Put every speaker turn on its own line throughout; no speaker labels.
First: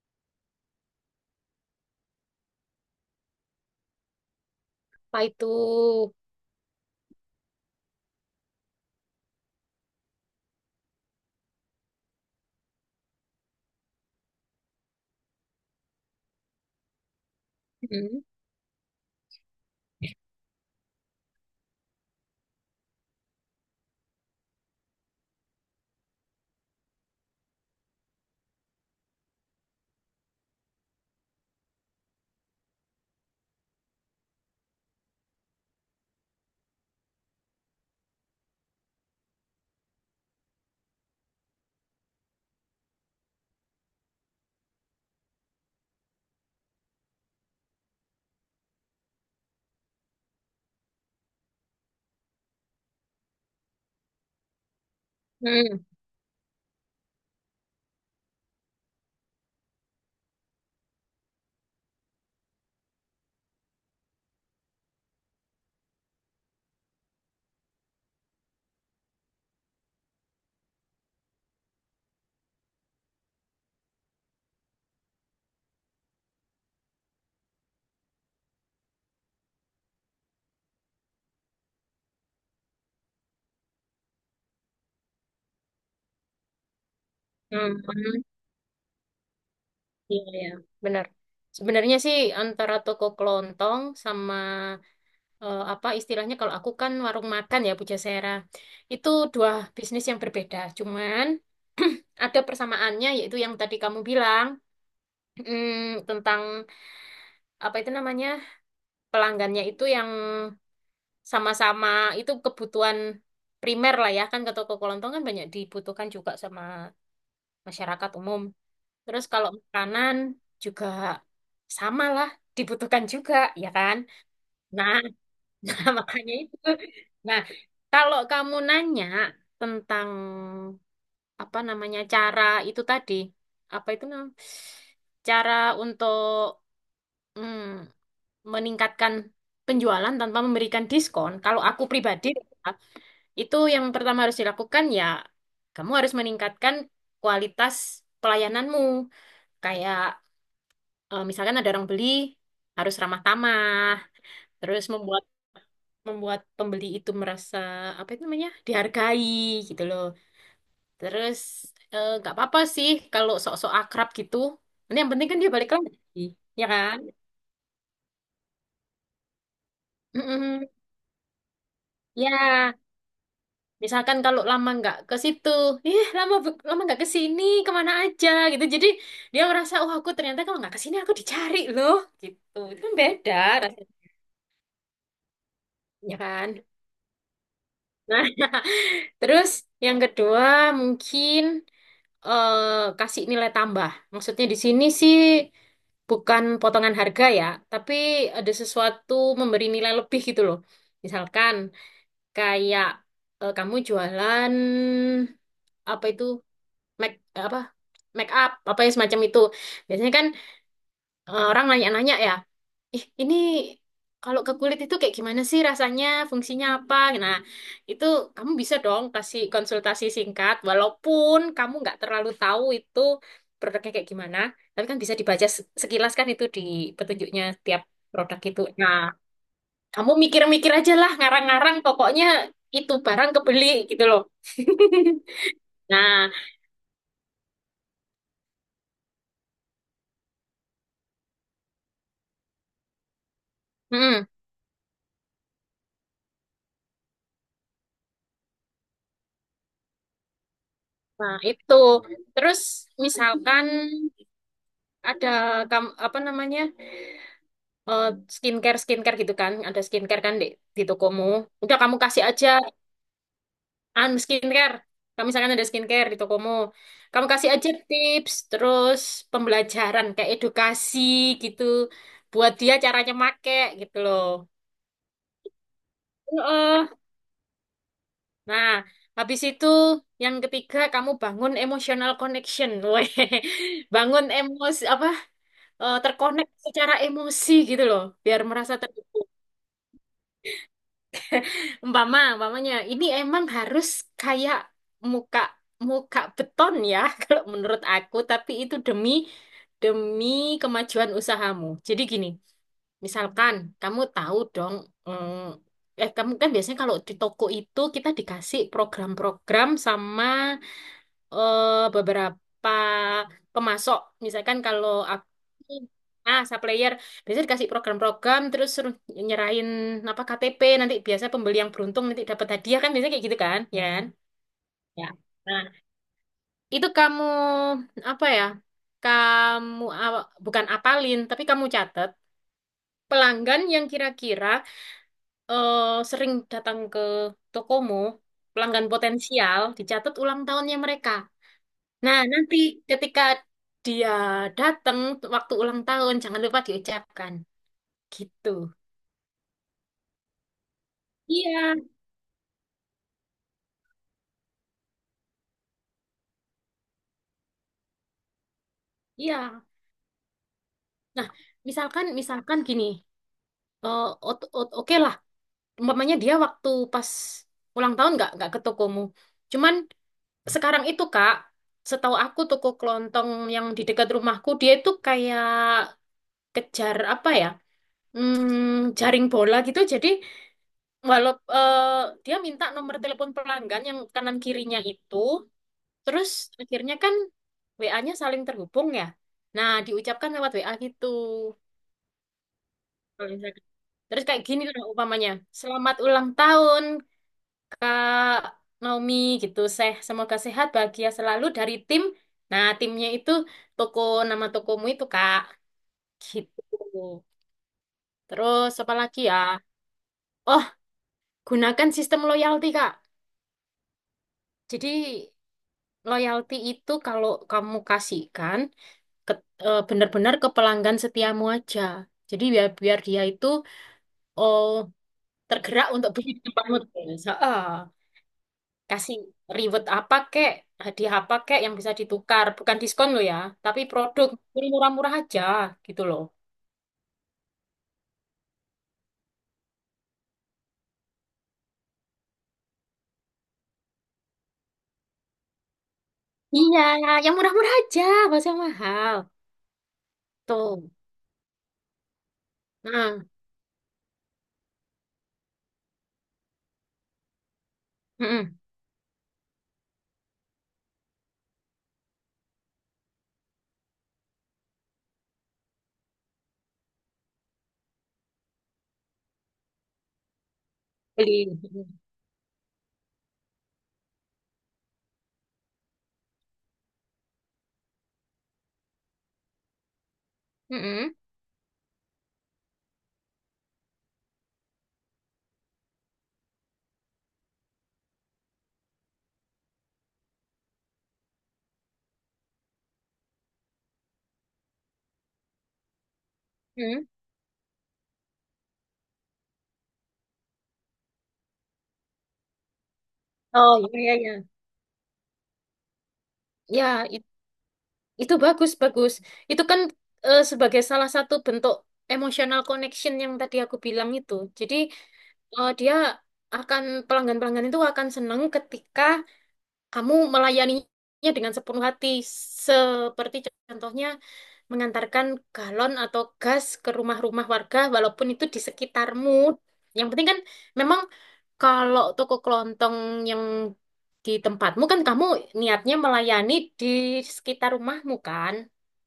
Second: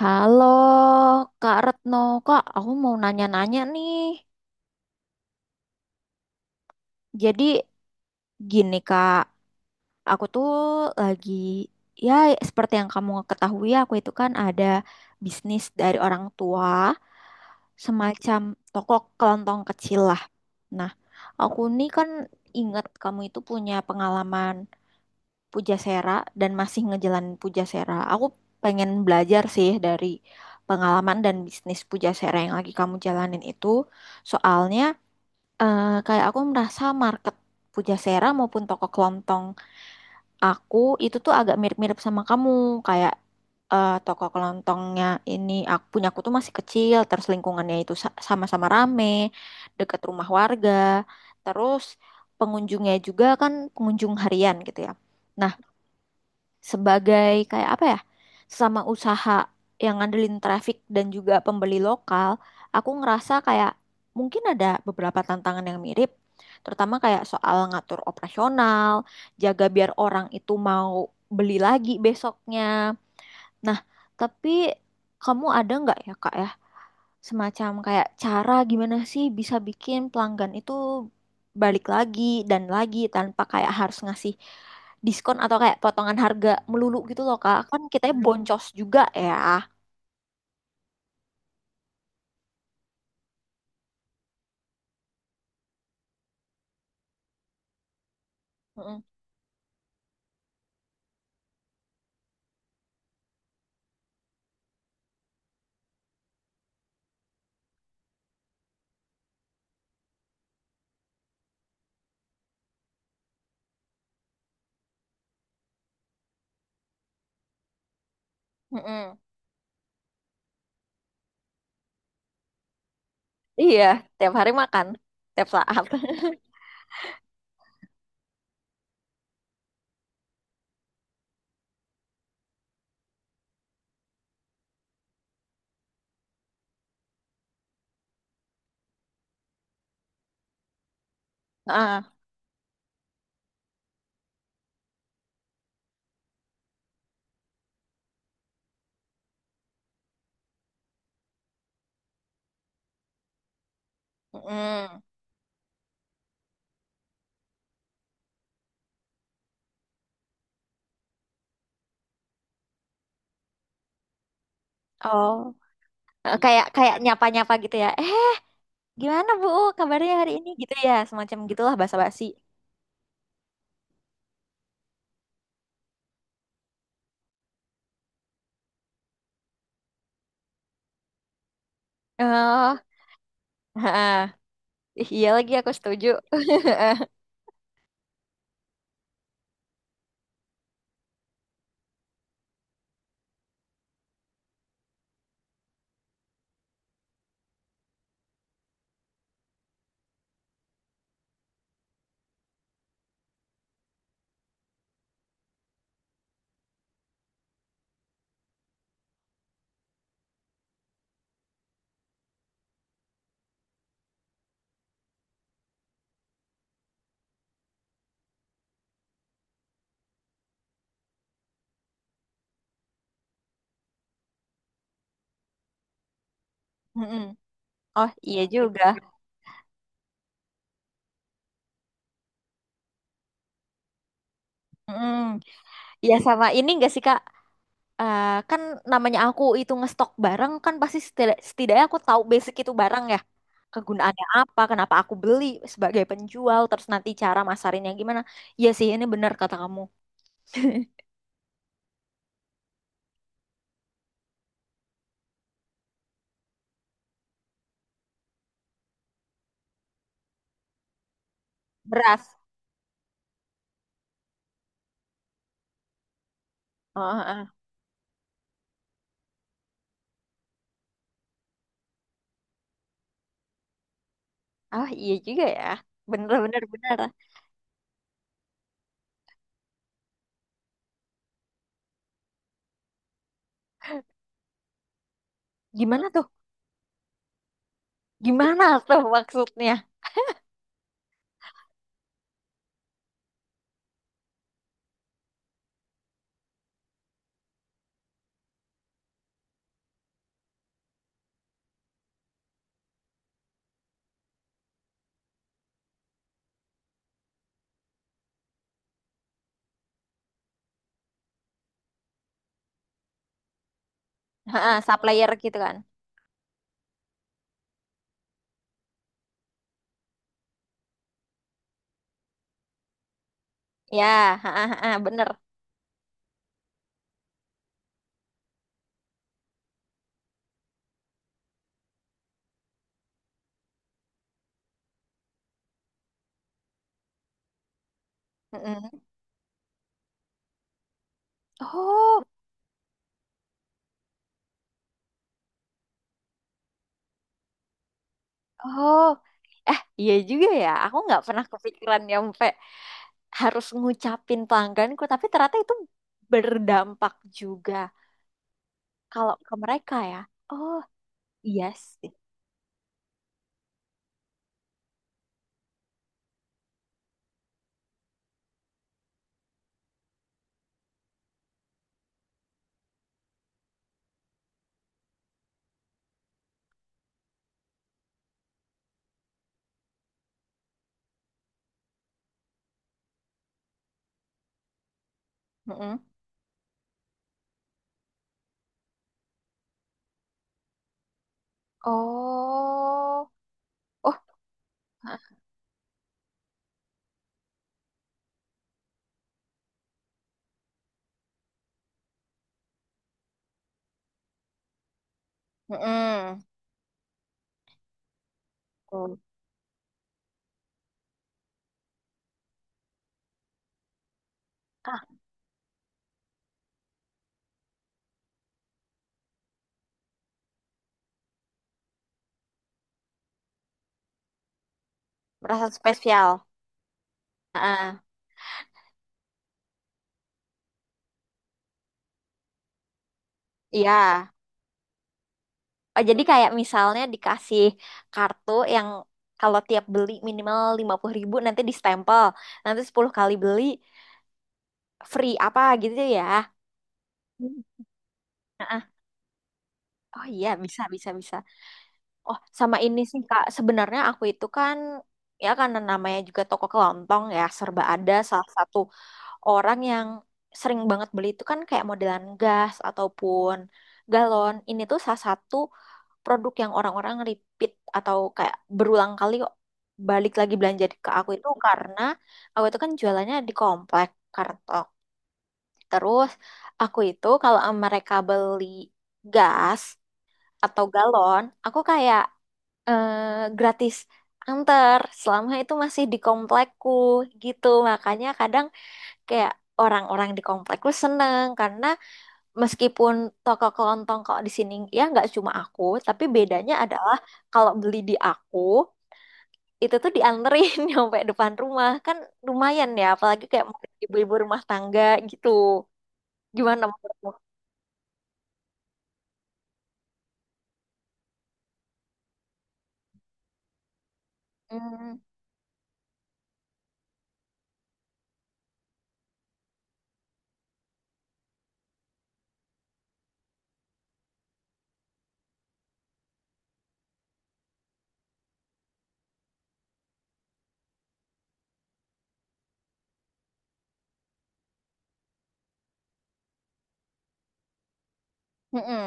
Halo, Kak Retno. Kak, aku mau nanya-nanya nih.
Apa itu?
Jadi gini, Kak. Aku tuh lagi, ya seperti yang kamu ketahui, aku itu kan ada bisnis dari orang tua,
Hmm.
semacam toko kelontong kecil lah. Nah, aku nih kan ingat kamu itu punya pengalaman Pujasera dan masih ngejalanin Pujasera. Aku pengen belajar sih dari pengalaman dan bisnis Pujasera yang lagi kamu jalanin itu. Soalnya kayak aku merasa market Pujasera maupun toko kelontong aku itu tuh agak mirip-mirip sama kamu. Kayak toko kelontongnya ini aku punya aku tuh masih kecil, terus lingkungannya itu sama-sama rame, dekat rumah warga, terus pengunjungnya juga kan pengunjung harian gitu ya. Nah,
Hmm.
sebagai kayak apa ya, sesama usaha yang ngandelin traffic dan juga pembeli lokal, aku ngerasa kayak mungkin ada beberapa tantangan yang mirip, terutama kayak soal ngatur operasional, jaga biar orang itu mau beli lagi besoknya. Nah tapi, kamu ada nggak ya kak ya, semacam kayak cara gimana sih bisa bikin pelanggan itu balik lagi dan lagi tanpa kayak harus ngasih diskon atau kayak potongan harga melulu gitu loh Kak.
Hmm.
Kan kita
Hmm.
Boncos juga ya.
Iya, iya. Benar. Sebenarnya sih antara toko kelontong sama apa istilahnya kalau aku kan warung makan ya Pujasera.
Mm-mm.
Itu dua bisnis yang berbeda. Cuman ada persamaannya yaitu yang tadi kamu bilang tentang apa itu namanya pelanggannya itu yang sama-sama itu kebutuhan primer lah ya kan, ke toko kelontong kan banyak dibutuhkan juga sama masyarakat umum.
Mm-mm.
Terus kalau makanan juga sama lah, dibutuhkan juga, ya
Iya,
kan?
tiap hari makan,
Nah,
tiap saat.
nah makanya itu. Nah, kalau kamu nanya tentang apa namanya cara itu tadi, apa itu namanya? Cara untuk mm, meningkatkan penjualan tanpa memberikan diskon. Kalau aku
Ah,
pribadi, itu yang pertama harus dilakukan ya, kamu harus meningkatkan kualitas pelayananmu. Kayak misalkan ada orang beli harus ramah tamah, terus
mm-mm.
membuat membuat pembeli itu merasa apa itu namanya dihargai gitu loh. Terus nggak apa-apa sih kalau sok-sok akrab gitu. Nanti yang penting
Oh,
kan dia balik lagi,
eh, kayak
ya
kayak
kan?
nyapa-nyapa gitu ya. Eh, gimana Bu? Kabarnya hari ini
Mm-mm.
gitu ya, semacam gitulah basa-basi.
Ya, misalkan kalau lama nggak ke situ, ih lama nggak ke sini, kemana aja gitu. Jadi dia merasa, oh aku ternyata kalau nggak ke sini aku dicari loh, gitu.
Oh,
Itu kan beda rasanya,
ah, iya lagi aku setuju.
ya kan? Nah. Terus yang kedua mungkin kasih nilai tambah. Maksudnya di sini sih bukan potongan harga ya, tapi ada sesuatu memberi nilai lebih gitu loh. Misalkan kayak kamu jualan apa itu make apa make up apa ya semacam itu. Biasanya kan orang nanya-nanya ya ih ini kalau ke kulit itu kayak gimana sih rasanya, fungsinya apa? Nah, itu kamu bisa dong kasih konsultasi singkat, walaupun kamu nggak terlalu tahu itu produknya kayak gimana, tapi kan bisa dibaca sekilas kan itu di
Mm-mm.
petunjuknya tiap
Oh
produk
iya gitu
itu.
juga.
Nah, kamu mikir-mikir aja lah, ngarang-ngarang, pokoknya itu barang kebeli gitu loh.
Mm. Ya
Nah,
sama ini enggak sih Kak? Eh, kan namanya aku itu ngestok barang kan pasti setidaknya aku tahu basic itu barang ya. Kegunaannya
mm,
apa, kenapa aku beli sebagai penjual, terus nanti cara masarinnya gimana. Iya sih ini benar kata kamu.
nah itu. Terus misalkan ada apa namanya? eh, skincare skincare gitu kan ada skincare kan di tokomu udah kamu kasih
Beras.
aja an skincare, kamu misalkan ada skincare di tokomu
Oh,
kamu
oh, oh.
kasih aja tips terus pembelajaran kayak edukasi gitu buat dia caranya make gitu loh.
Oh, iya juga ya. Bener bener
Heeh.
bener.
Nah habis itu yang ketiga kamu bangun emotional connection. Weh, bangun emosi apa,
Gimana tuh?
terkonek secara emosi gitu loh biar
Gimana
merasa.
tuh maksudnya?
Umpamanya ini emang harus kayak muka muka beton ya, kalau menurut aku, tapi itu demi demi kemajuan usahamu. Jadi gini, misalkan kamu tahu dong, kamu kan biasanya kalau di toko itu kita dikasih program-program sama beberapa pemasok. Misalkan
Ha,
kalau aku,
supplier gitu kan.
ah, supplier biasanya dikasih program-program terus suruh nyerahin apa KTP, nanti biasa pembeli yang beruntung nanti dapat hadiah kan biasanya kayak gitu kan, ya
Ya,
kan?
ha, ha, ha,
Ya.
bener.
Nah, itu kamu apa ya? Kamu bukan apalin tapi kamu catat pelanggan yang kira-kira eh, sering datang ke tokomu, pelanggan
Mm-mm.
potensial, dicatat ulang tahunnya mereka. Nah,
Oh.
nanti ketika dia datang waktu ulang tahun, jangan lupa diucapkan. Gitu.
Oh, eh iya juga ya. Aku nggak pernah
Iya,
kepikiran nyampe harus ngucapin pelangganku, tapi ternyata itu berdampak juga kalau ke
iya.
mereka ya. Oh,
Nah,
iya
misalkan,
sih.
misalkan gini, eh, oke lah, umpamanya dia waktu pas ulang tahun nggak ke tokomu. Cuman sekarang itu Kak, setahu aku toko kelontong yang di dekat rumahku dia itu kayak kejar apa ya? Hmm, jaring bola gitu. Jadi walau dia minta nomor telepon pelanggan yang kanan kirinya itu.
Mm-mm.
Terus akhirnya kan WA-nya saling terhubung ya. Nah, diucapkan lewat WA gitu. Kalau
Oh,
misalkan,
oh,
terus kayak gini lah umpamanya. Selamat ulang tahun Kak Naomi gitu. Seh, semoga sehat, bahagia selalu dari tim. Nah, timnya itu toko, nama tokomu itu Kak,
mm.
gitu. Terus apa lagi ya? Oh, gunakan sistem loyalty Kak. Jadi
Ah,
loyalty itu kalau kamu kasihkan ke, benar-benar ke pelanggan setiamu aja. Jadi biar biar dia itu oh,
merasa
tergerak untuk beli
spesial.
di tempatmu terus. Heeh.
Ah,
Kasih reward apa kek, hadiah apa kek yang bisa ditukar, bukan diskon lo ya, tapi produk.
iya.
Yang murah-murah aja gitu
Oh, jadi
loh.
kayak misalnya dikasih kartu yang kalau tiap beli minimal 50.000 nanti distempel. Nanti 10 kali beli free apa gitu ya.
Iya, yang murah-murah
Hmm.
aja, gak usah yang
Ah,
mahal.
oh iya bisa
Tuh.
bisa bisa. Oh sama ini sih
Nah,
Kak, sebenarnya aku itu kan, ya karena namanya juga toko kelontong ya serba ada, salah
mm-mm.
satu orang yang sering banget beli itu kan kayak modelan gas ataupun galon. Ini tuh salah satu produk yang orang-orang repeat atau kayak berulang kali balik lagi belanja ke aku itu
Beli.
karena aku itu kan jualannya di komplek Kartok. Terus aku itu kalau mereka beli gas atau
Mm-mm.
galon, aku kayak gratis antar selama itu masih di komplekku gitu. Makanya kadang kayak orang-orang di komplekku seneng karena meskipun toko kelontong kok di sini ya nggak cuma aku, tapi bedanya
Mm-mm.
adalah kalau beli di aku itu tuh dianterin nyampe depan rumah kan lumayan ya, apalagi kayak
Oh
mungkin
iya iya iya.
ibu-ibu rumah tangga gitu. Gimana
Ya,
menurutmu?
itu bagus, bagus. Itu kan sebagai salah satu bentuk emotional connection yang tadi aku bilang itu. Jadi
Hmm,
eh, dia akan pelanggan-pelanggan itu akan senang ketika kamu melayaninya dengan sepenuh hati, seperti contohnya mengantarkan galon atau gas ke rumah-rumah warga, walaupun itu di sekitarmu. Yang penting kan memang kalau toko kelontong yang di tempatmu kan kamu niatnya melayani di sekitar rumahmu kan.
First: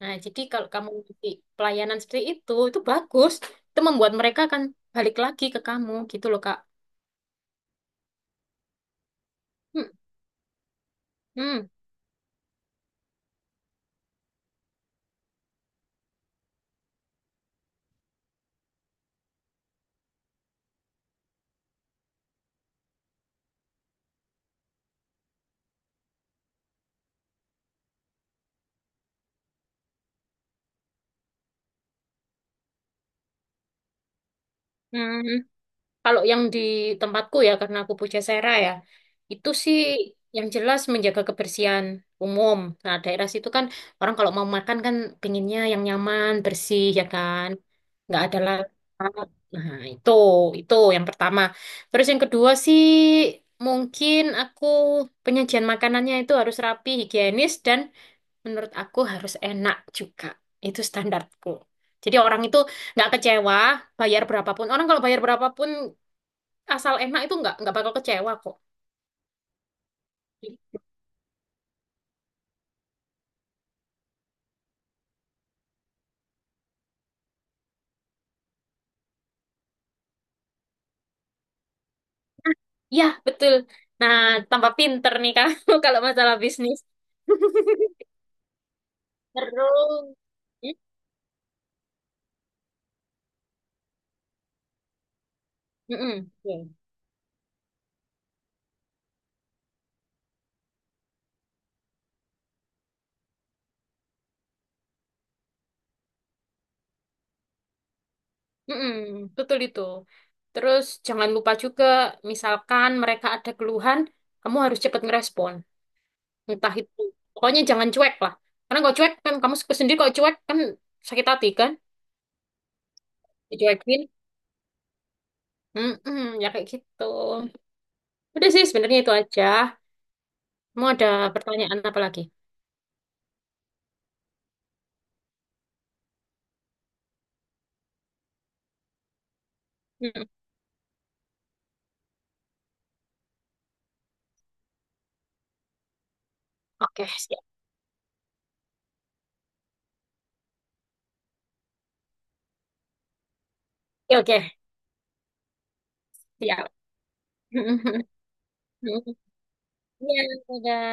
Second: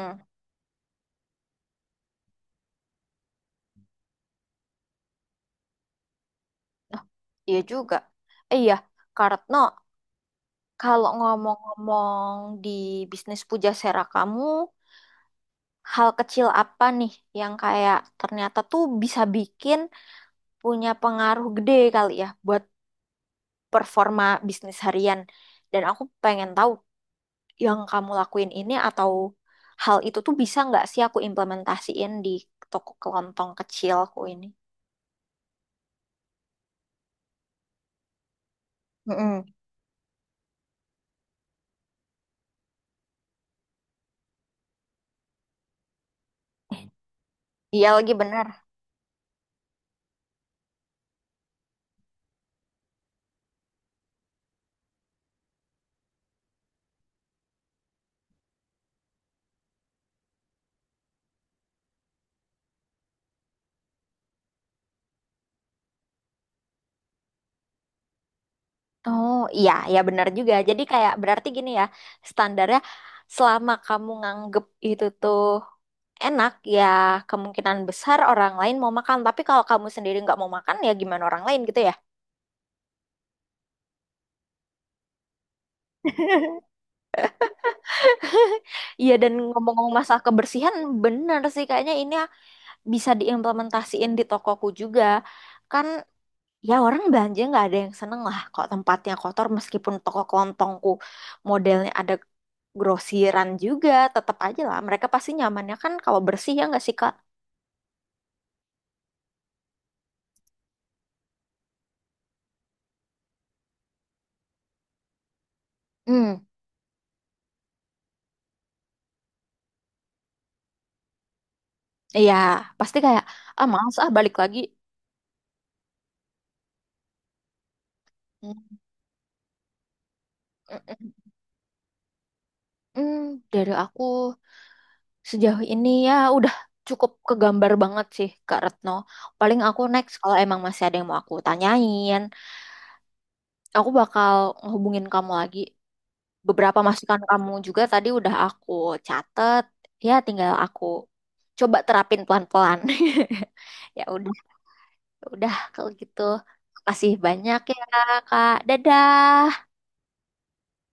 Nah, jadi kalau kamu ngasih pelayanan seperti itu bagus. Itu membuat mereka akan balik lagi ke kamu gitu loh, Kak.
Oh, iya juga. Eh, iya, Kartno.
Hmm,
Kalau
hmm,
ngomong-ngomong di bisnis pujasera kamu, hal kecil apa nih yang kayak ternyata tuh bisa bikin punya pengaruh gede kali ya buat performa bisnis harian? Dan aku pengen tahu yang kamu lakuin ini atau hal itu tuh bisa nggak sih aku implementasiin di toko kelontong kecilku ini?
hmm. Kalau yang di tempatku ya, karena aku Pujasera ya,
Mm-mm.
itu sih yang jelas menjaga kebersihan umum. Nah, daerah situ kan orang kalau mau makan kan pinginnya yang nyaman, bersih ya kan,
Iya lagi
nggak ada
bener.
lah. Nah, itu yang pertama. Terus yang kedua sih mungkin aku penyajian makanannya itu harus rapi, higienis dan menurut aku harus enak juga. Itu standarku. Jadi orang itu nggak kecewa bayar berapapun. Orang kalau bayar berapapun asal enak itu nggak bakal kecewa kok.
Oh iya, ya benar juga. Jadi kayak berarti gini ya, standarnya selama kamu nganggep itu tuh enak, ya kemungkinan besar orang lain mau makan. Tapi kalau kamu sendiri nggak mau makan, ya gimana orang lain gitu ya.
Ya betul. Nah, tambah pinter nih kamu kalau masalah bisnis.
Iya, dan ngomong-ngomong
Terus,
masalah kebersihan, benar sih kayaknya ini bisa diimplementasiin di tokoku juga. Kan
mm-mm. Iya.
ya orang belanja nggak ada yang seneng lah kok tempatnya kotor, meskipun toko kelontongku modelnya ada grosiran juga tetap aja lah mereka pasti nyamannya kan kalau bersih ya nggak sih Kak?
Mm-mm, betul itu. Terus jangan lupa juga, misalkan mereka ada keluhan, kamu harus cepat ngerespon.
Hmm,
Entah itu, pokoknya jangan cuek lah. Karena kalau cuek kan kamu sendiri kalau cuek kan sakit hati kan,
iya pasti kayak ah males
dicuekin.
ah balik lagi.
Mm-mm, ya kayak gitu. Udah sih
Hmm,
sebenarnya itu aja.
mm,
Mau ada
mm,
pertanyaan apa lagi?
mm. Dari aku sejauh ini ya udah cukup kegambar banget sih Kak Retno. Paling aku next kalau emang masih ada yang mau aku tanyain, aku bakal ngehubungin kamu lagi. Beberapa
Oke,
masukan
siap.
kamu juga tadi udah aku catet, ya tinggal aku coba terapin pelan-pelan. Ya udah,
Oke,
ya udah kalau gitu.
siap.
Makasih banyak ya, Kak. Dadah.
Iya, udah.